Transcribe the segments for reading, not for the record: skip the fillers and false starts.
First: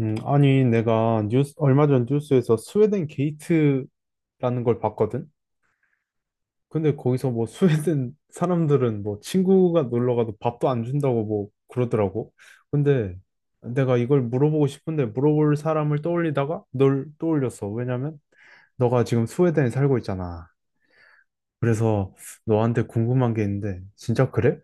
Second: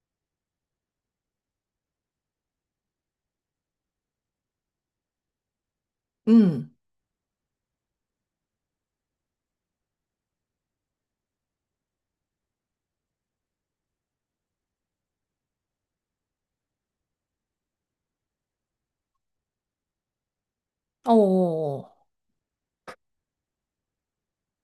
아니, 내가 뉴스, 얼마 전 뉴스에서 스웨덴 게이트라는 걸 봤거든? 음. 근데 거기서 뭐 스웨덴 사람들은 뭐 친구가 놀러 가도 밥도 안 준다고 뭐 그러더라고. 근데 내가 이걸 물어보고 싶은데 물어볼 사람을 떠올리다가 널 떠올렸어. 왜냐면 너가 지금 스웨덴에 살고 있잖아. 어어어. 그래서 너한테 궁금한 게 있는데, 진짜 그래?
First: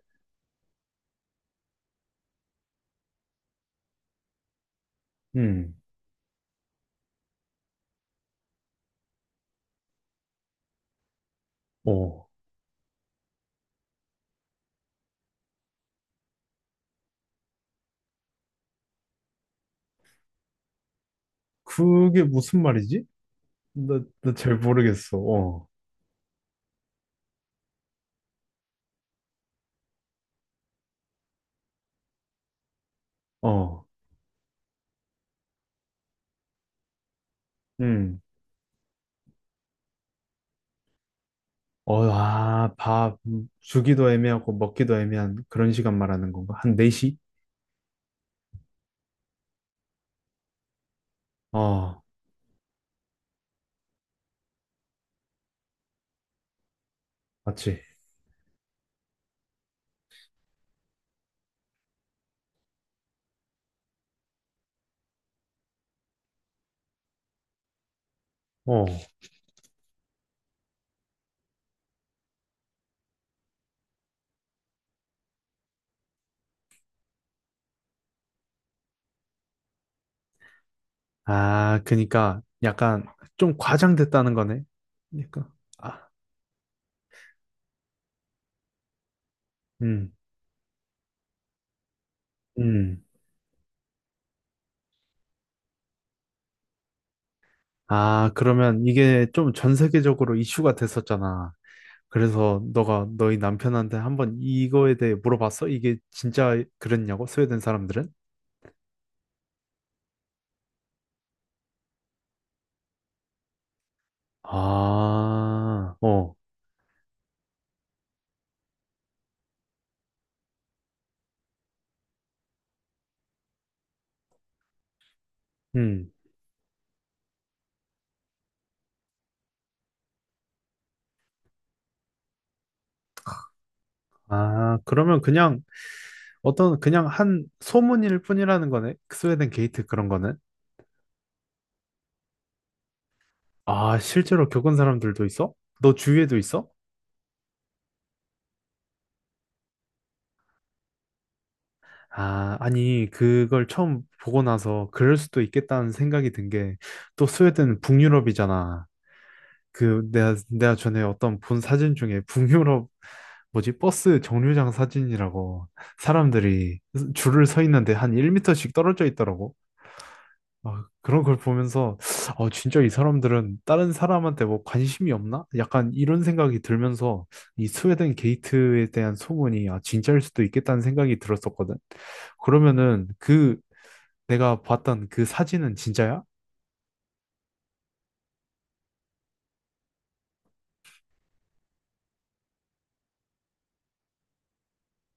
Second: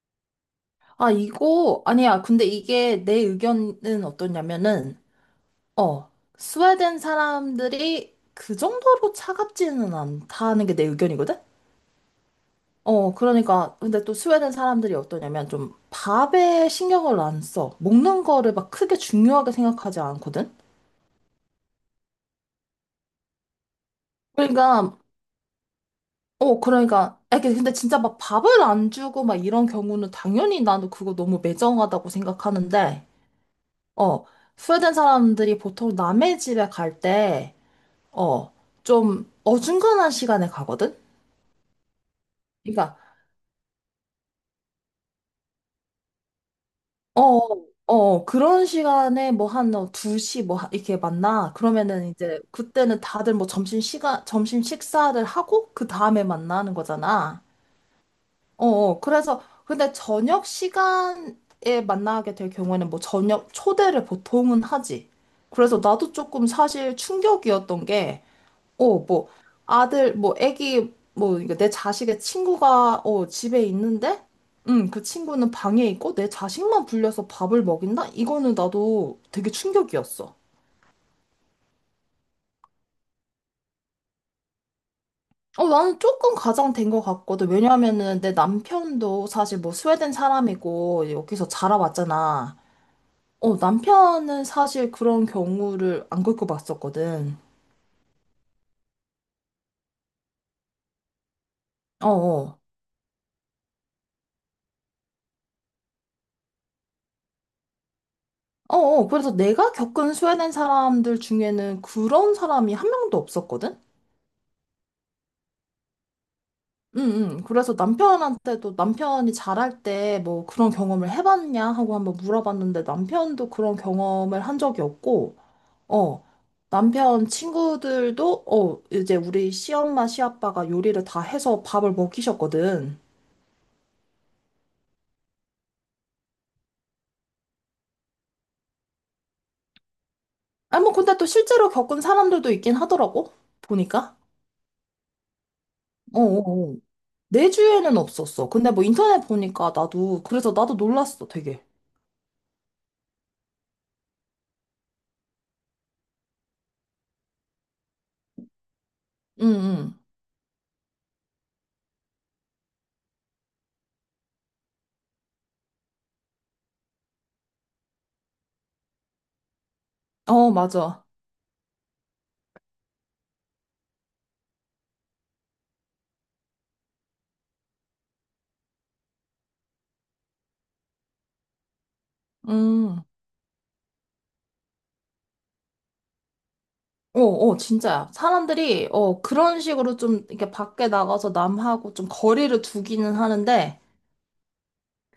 아, 이거, 아니야. 근데 이게 내 의견은 어떠냐면은, 음, 어, 스웨덴 사람들이 그 정도로 차갑지는 않다는 게 내 의견이거든? 어. 그러니까, 근데 또 스웨덴 사람들이 어떠냐면 좀 밥에 신경을 안 써. 먹는 거를 막 크게 중요하게 생각하지 않거든? 그게 무슨 말이지? 나 잘 그러니까, 모르겠어. 어, 그러니까, 아, 이게 근데 진짜 막 밥을 안 주고 막 이런 경우는 당연히 나는 그거 너무 매정하다고 생각하는데, 어, 어, 스웨덴 사람들이 보통 남의 집에 갈 때, 응. 어, 좀 어중간한 시간에 가거든? 어, 아, 그러니까, 밥 주기도 애매하고 먹기도 애매한 그런 시간 말하는 건가? 한 4시? 그런 시간에 뭐한 2시 이렇게 만나. 어, 그러면은 이제 그때는 다들 뭐 점심 시간, 점심 식사를 하고 그 다음에 만나는 거잖아. 맞지? 그래서 근데 저녁 시간에 만나게 될 경우에는 뭐 저녁 초대를 보통은 하지. 그래서 나도 조금 사실 충격이었던 게 어. 뭐, 아들, 뭐, 애기, 뭐, 그러니까 내 자식의 친구가, 집에 있는데, 그 친구는 방에 있고, 내 자식만 불려서 밥을 먹인다? 이거는 나도 되게 충격이었어. 아, 그니까 약간 좀 과장됐다는 거네. 그러니까 나는 아, 조금 가장된 것 같거든. 왜냐하면은 내 남편도 사실 뭐 음, 스웨덴 사람이고, 여기서 자라왔잖아. 음. 남편은 사실 그런 경우를 안 겪어봤었거든. 아, 그러면 이게 좀 전 세계적으로 이슈가 됐었잖아. 어, 어. 그래서 너가 너희 남편한테 한번 이거에 대해 물어봤어? 이게 진짜 그랬냐고? 스웨덴 사람들은? 어, 어. 그래서 내가 겪은 스웨덴 사람들 중에는 그런 사람이 한 명도 없었거든? 아, 어, 응, 응. 그래서 남편한테도 남편이 잘할 때 뭐 그런 경험을 해봤냐 하고 한번 물어봤는데 남편도 그런 경험을 한 적이 없고, 음. 어, 남편 친구들도, 이제 우리 시엄마, 시아빠가 요리를 다 해서 밥을 먹이셨거든. 아, 그러면 그냥 어떤 그냥 한 소문일 뿐이라는 거네. 스웨덴 게이트 그런 거는. 아니, 뭐 근데 또 실제로 겪은 사람들도 있긴 하더라고, 아, 보니까. 실제로 겪은 사람들도 있어? 너 어, 주위에도 있어? 어, 어. 내 주위에는 없었어. 근데 뭐 인터넷 보니까 나도, 그래서 나도 놀랐어, 되게. 아, 아니, 그걸 처음 보고 나서 그럴 수도 있겠다는 생각이 든 게, 또 스웨덴은 북유럽이잖아. 응, 그, 내가 전에 어떤 본 사진 중에 북유럽, 뭐지, 버스 정류장 사진이라고 사람들이 줄을 서 있는데 한 1미터씩 떨어져 있더라고. 응. 어, 아, 맞아. 그런 걸 보면서, 어, 진짜 이 사람들은 다른 사람한테 뭐 관심이 없나? 약간 이런 생각이 들면서 이 스웨덴 게이트에 대한 소문이, 아, 진짜일 수도 있겠다는 생각이 들었었거든. 음. 그러면은 그 내가 봤던 그 사진은 진짜야? 어, 어, 진짜야. 사람들이, 그런 식으로 좀, 이렇게 밖에 나가서 남하고 좀 거리를 두기는 하는데,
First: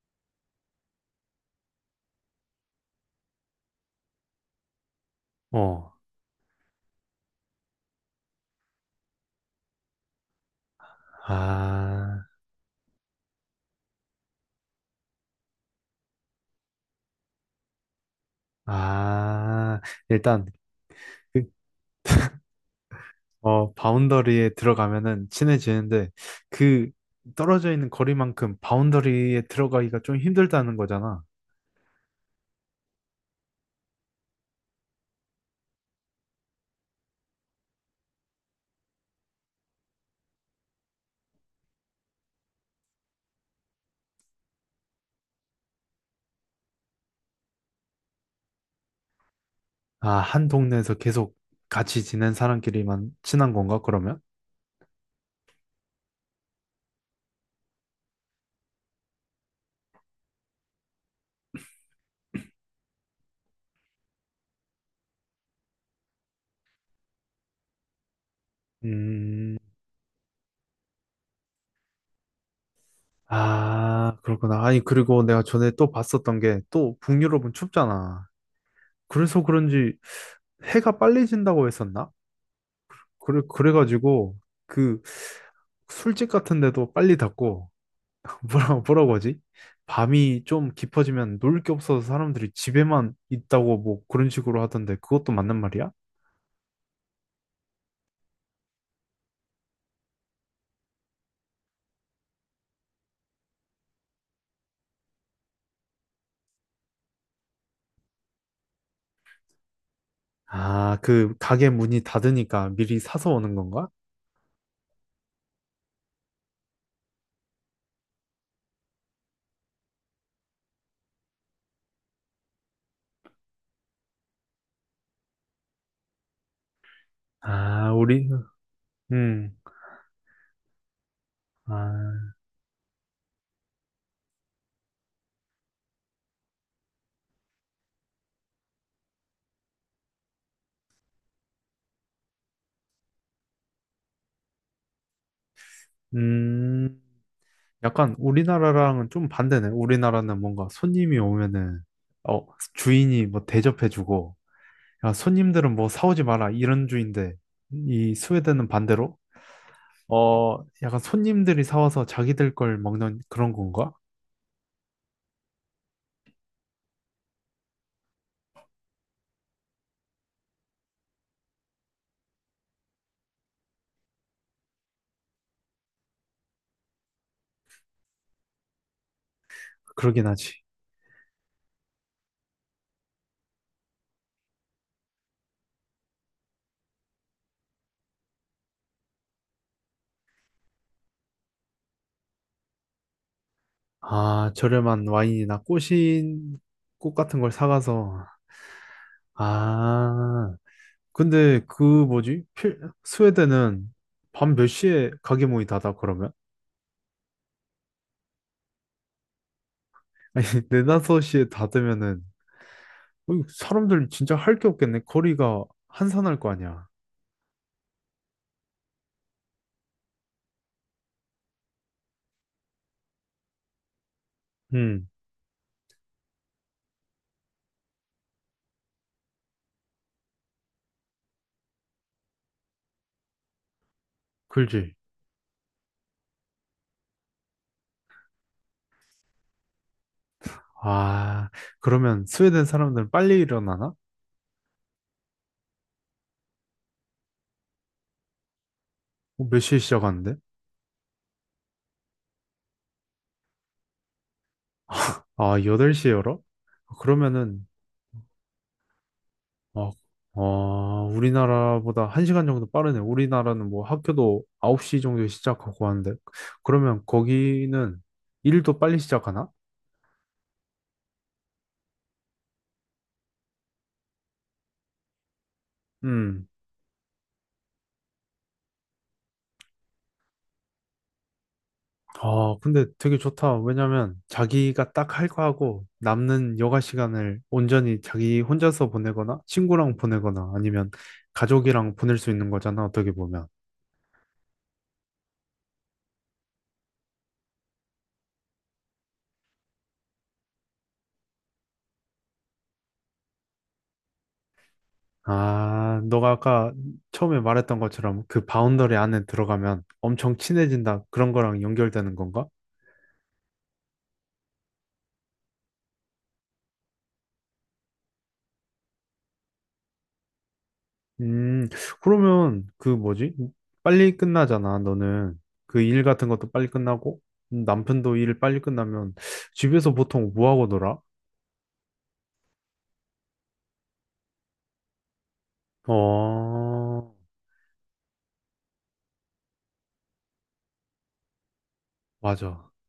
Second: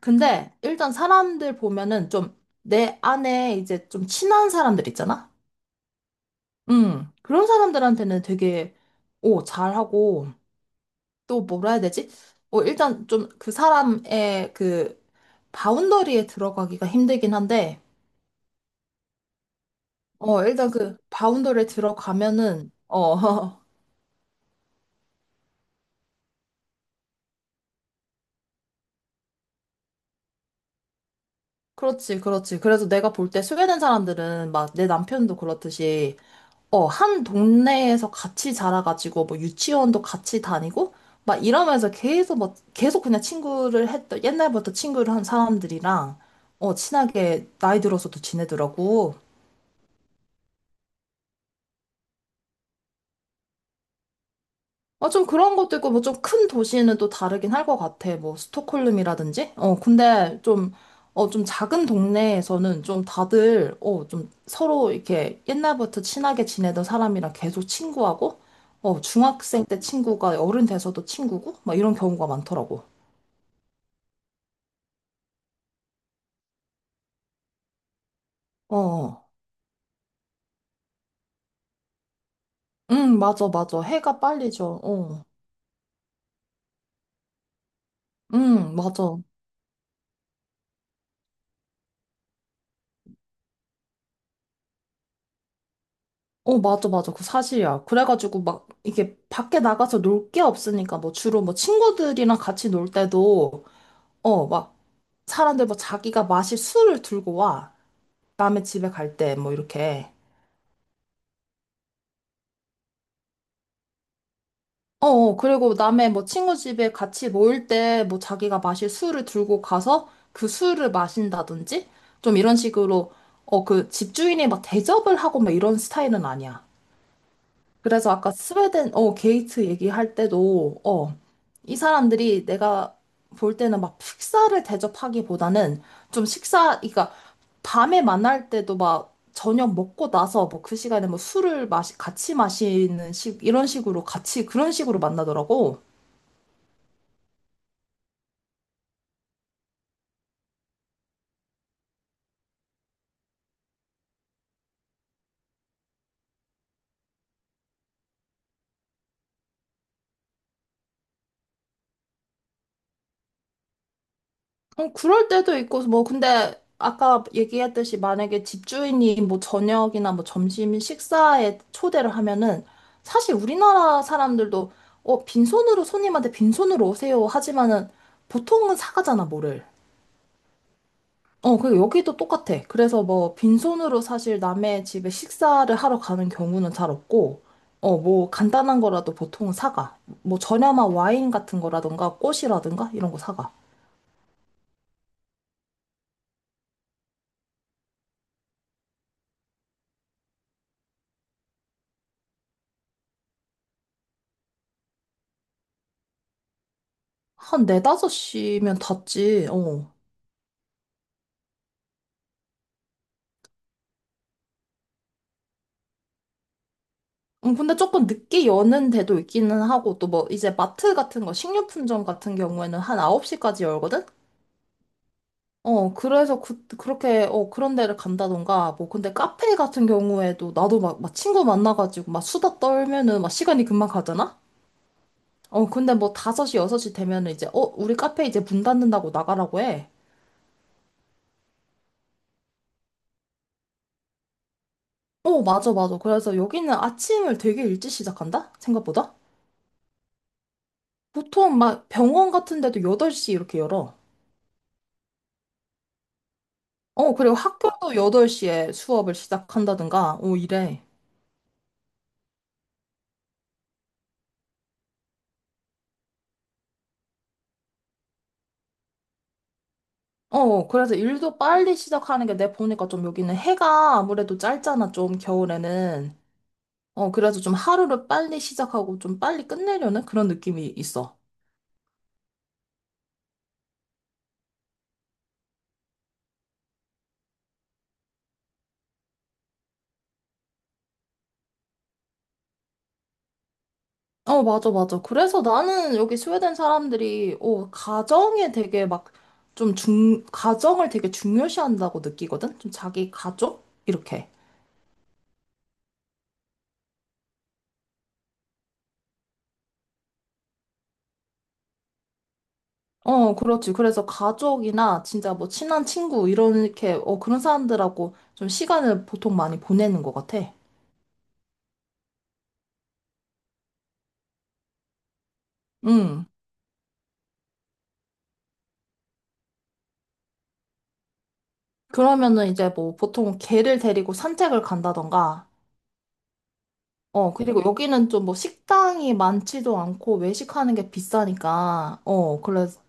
근데 일단 사람들 보면은 좀 내 안에 이제 좀 친한 사람들 있잖아? 어, 그런 사람들한테는 되게, 잘하고, 또 뭐라 해야 되지? 아, 일단 좀 그 사람의 그 바운더리에 들어가기가 힘들긴 한데, 아, 일단, 일단 그 그, 바운더리에 들어가면은, 바운더리에 들어가면은 친해지는데 그 떨어져 있는 거리만큼 바운더리에 들어가기가 좀 힘들다는 거잖아. 그렇지, 그렇지. 그래서 내가 볼 때소개된 사람들은 막 내 남편도 그렇듯이, 한 동네에서 같이 자라가지고, 뭐 유치원도 같이 다니고, 막 이러면서 계속 막, 계속 그냥 친구를 했던, 옛날부터 친구를 한 사람들이랑, 친하게 나이 들어서도 지내더라고. 아, 한 동네에서 계속 같이 지낸 사람끼리만 친한 건가, 그러면? 아, 좀 그런 것도 있고, 뭐 좀 큰 도시는 또 다르긴 할 것 같아. 뭐, 스톡홀름이라든지? 근데 좀, 좀 작은 동네에서는 좀 다들, 좀 서로 이렇게 옛날부터 친하게 지내던 사람이랑 계속 친구하고, 음, 중학생 때 친구가 어른 돼서도 친구고, 막 이런 경우가 많더라고. 아, 그렇구나. 아니, 그리고 내가 전에 또 봤었던 게 또 북유럽은 춥잖아. 어, 어. 그래서 그런지 해가 빨리 진다고 했었나? 응, 그래, 맞아, 맞아. 해가 그래가지고 빨리 져. 그 어, 술집 같은 데도 빨리 닫고, 응, 뭐라고, 뭐라고 맞아. 하지? 밤이 좀 깊어지면 놀 게 없어서 사람들이 집에만 있다고 뭐 그런 식으로 하던데 그것도 맞는 말이야? 어, 맞아, 맞아. 그 사실이야. 그래가지고 막 이게 밖에 나가서 놀 게 없으니까 뭐 주로 뭐 친구들이랑 같이 놀 때도 막, 사람들 뭐 자기가 마실 술을 들고 와. 남의 집에 갈 때, 뭐, 이렇게. 아, 그 가게 문이 닫으니까 미리 사서 오는 건가? 그리고 남의 뭐 친구 집에 같이 모일 때, 뭐 자기가 마실 술을 들고 가서 그 술을 마신다든지? 좀 이런 식으로, 그 집주인이 막 대접을 하고 막 이런 스타일은 아니야. 아, 그래서 우리, 아까 스웨덴, 음, 게이트 얘기할 때도, 이 아, 사람들이 내가 볼 때는 막 식사를 대접하기보다는 좀 식사, 그러니까 밤에 만날 때도 막 저녁 먹고 나서 뭐 그 시간에 뭐 술을 마시, 같이 마시는 식, 이런 식으로 같이 그런 식으로 만나더라고. 음, 약간 우리나라랑은 좀 반대네. 우리나라는 뭔가 손님이 오면은, 어, 주인이 뭐 대접해주고, 야, 손님들은 뭐 사오지 마라, 이런 주인데, 이 스웨덴은 반대로, 어, 약간 손님들이 사와서 자기들 걸 먹는 그런 건가? 그럴 때도 있고, 뭐, 근데 아까 얘기했듯이 만약에 집주인이 뭐 저녁이나 뭐 점심 식사에 초대를 하면은 사실 우리나라 사람들도 빈손으로 손님한테 빈손으로 오세요 하지만은 보통은 사가잖아, 뭐를. 그러긴 하지. 그 여기도 똑같아. 그래서 뭐 빈손으로 사실 남의 집에 식사를 하러 가는 경우는 잘 없고, 뭐 간단한 거라도 보통은 사가. 뭐 저렴한 와인 같은 거라든가 꽃이라든가 이런 거 사가. 아, 저렴한 와인이나 꽃 같은 걸 사가서, 아, 근데 그 뭐지? 스웨덴은 밤 몇 시에 가게 문이 닫아 그러면? 한 네다섯 시면 닫지, 어. 아니 네 다섯 시에 닫으면은 어이, 사람들 진짜 할 게 없겠네. 거리가 한산할 거 아니야. 근데 조금 늦게 여는 데도 있기는 하고, 또 뭐, 이제 마트 같은 거, 식료품점 같은 경우에는 한 9시까지 열거든? 음, 그래서 그렇게, 그런 데를 간다던가, 뭐, 근데 카페 같은 경우에도 나도 막, 막 친구 만나가지고 막 수다 떨면은 막 시간이 금방 가잖아? 그지. 근데 뭐 5시, 6시 되면은 이제, 우리 카페 이제 문 닫는다고 나가라고 해. 아, 그러면 스웨덴 사람들은 빨리 일어나나? 어, 맞아, 맞아. 그래서 여기는 아침을 되게 일찍 시작한다? 생각보다? 어, 몇 시에 시작하는데? 보통 막 병원 같은 데도 8시 이렇게 열어. 아, 여덟 시에 열어? 그리고 그러면은 학교도 8시에 수업을 어, 시작한다든가, 오, 이래. 우리나라보다 1시간 정도 빠르네. 우리나라는 뭐 학교도 9시 정도에 시작하고 하는데 그러면 거기는 일도 빨리 시작하나? 그래서 일도 빨리 시작하는 게 내 보니까 좀 여기는 해가 아무래도 짧잖아, 좀 겨울에는. 음. 그래서 좀 하루를 빨리 시작하고 좀 빨리 끝내려는 그런 느낌이 있어. 아, 근데 되게 좋다. 왜냐면 자기가 딱 할 거 하고 남는 여가 시간을 온전히 자기 혼자서 보내거나 친구랑 보내거나 아니면 가족이랑 보낼 수 있는 거잖아, 어떻게 보면. 어, 맞아, 맞아. 그래서 나는 여기 스웨덴 사람들이, 가정에 되게 막 좀 가정을 되게 중요시한다고 느끼거든? 좀 자기 가족? 이렇게. 아, 너가 아까 처음에 말했던 것처럼 그 바운더리 안에 들어가면 엄청 친해진다. 그런 거랑 연결되는 건가? 그렇지. 그래서 가족이나 진짜 뭐 친한 친구, 이런, 이렇게, 그런 사람들하고 좀 시간을 보통 많이 보내는 것 같아. 음, 그러면 그 뭐지? 빨리 끝나잖아, 너는. 그 일 음. 같은 것도 빨리 끝나고 남편도 일 빨리 끝나면 집에서 보통 뭐 하고 놀아? 그러면은 이제 뭐 보통 개를 데리고 산책을 간다던가, 어, 그리고 여기는 좀 뭐 식당이 많지도 않고 외식하는 게 비싸니까, 맞아. 그래서,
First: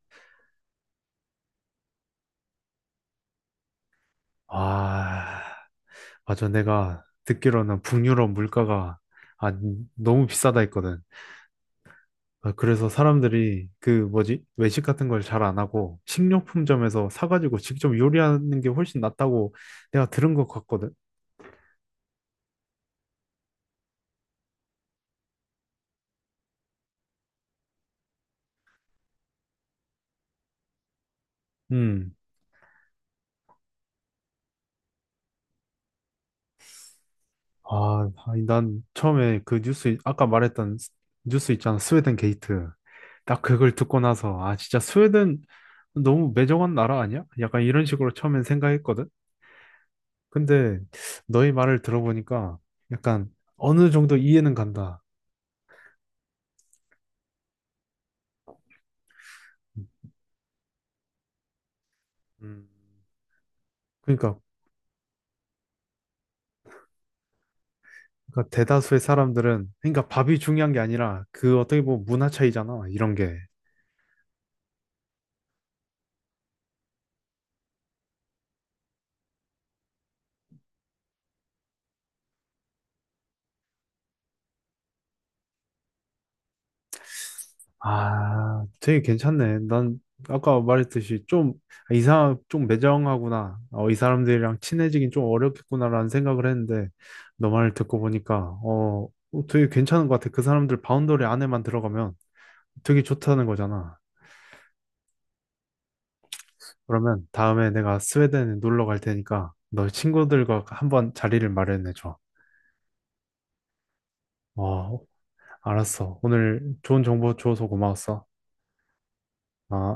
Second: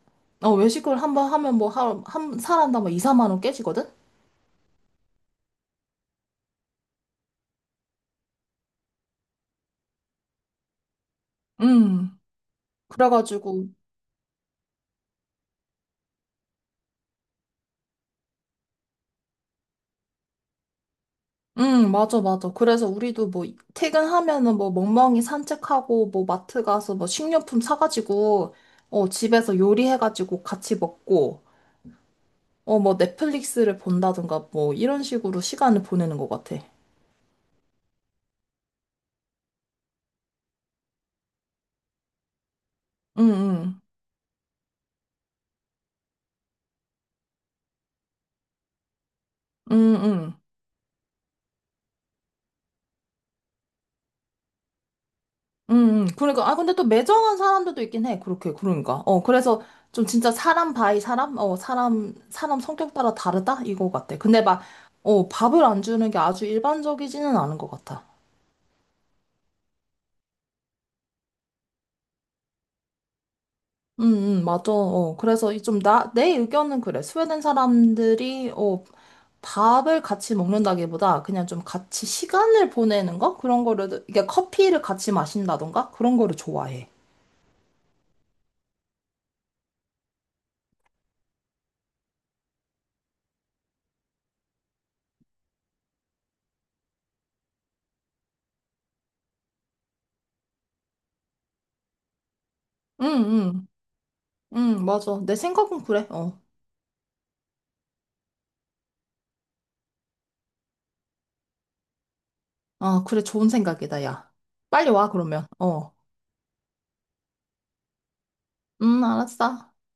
외식을 한번 하면 뭐, 한 사람당 뭐 2, 3만 원 깨지거든? 아, 맞아. 내가 듣기로는 북유럽 물가가 아, 너무 비싸다 했거든. 음. 아, 그래서 사람들이 그래가지고, 그 뭐지? 외식 같은 걸 잘 안 하고 식료품점에서 사가지고 직접 요리하는 게 훨씬 낫다고 내가 들은 것 같거든. 응, 맞아, 맞아. 그래서 우리도 뭐, 퇴근하면은 뭐, 멍멍이 산책하고, 뭐, 마트 가서 뭐, 식료품 사가지고, 집에서 요리해가지고 같이 먹고, 음. 뭐, 넷플릭스를 본다든가, 뭐, 이런 식으로 시간을 보내는 것 같아. 아, 아니, 난 처음에 그 뉴스, 아까 말했던 뉴스 있잖아. 스웨덴 게이트. 응, 딱 그걸 응, 듣고 나서, 아, 진짜 스웨덴 너무 매정한 나라 아니야? 약간 이런 식으로 처음엔 생각했거든. 응, 응, 응. 근데 너의 말을 들어보니까 약간 어느 정도 이해는 간다. 응. 그러니까, 아, 근데 또 매정한 사람들도 있긴 해. 그렇게, 그러니까. 그래서 좀 진짜 사람 바이 사람? 사람, 사람 음, 성격 따라 다르다? 이거 같아. 그러니까, 근데 막, 밥을 안 주는 게 아주 일반적이지는 않은 것 같아. 그러니까 대다수의 사람들은 그러니까 밥이 중요한 게 아니라 그 어떻게 보면 문화 차이잖아. 이런 게. 맞아. 그래서 이 좀 내 의견은 그래. 스웨덴 사람들이, 밥을 같이 먹는다기보다 그냥 좀 같이 시간을 보내는 거? 그런 거를, 이게 커피를 같이 마신다던가? 그런 거를 좋아해. 아, 되게 괜찮네. 난 아까 말했듯이 좀 이상 좀 매정하구나. 어, 이 사람들이랑 친해지긴 좀 어렵겠구나라는 생각을 했는데 너 말을 듣고 보니까 되게 괜찮은 것 같아. 그 사람들 바운더리 안에만 들어가면 되게 응, 좋다는 응, 거잖아. 응, 맞아. 내 생각은 그래. 어. 그러면 다음에 내가 스웨덴에 놀러 갈 테니까 너 친구들과 한번 자리를 마련해줘. 아, 그래. 좋은 생각이다, 야. 빨리 어, 와, 그러면. 어. 알았어. 오늘 좋은 정보 줘서 고마웠어. 알았어. 어.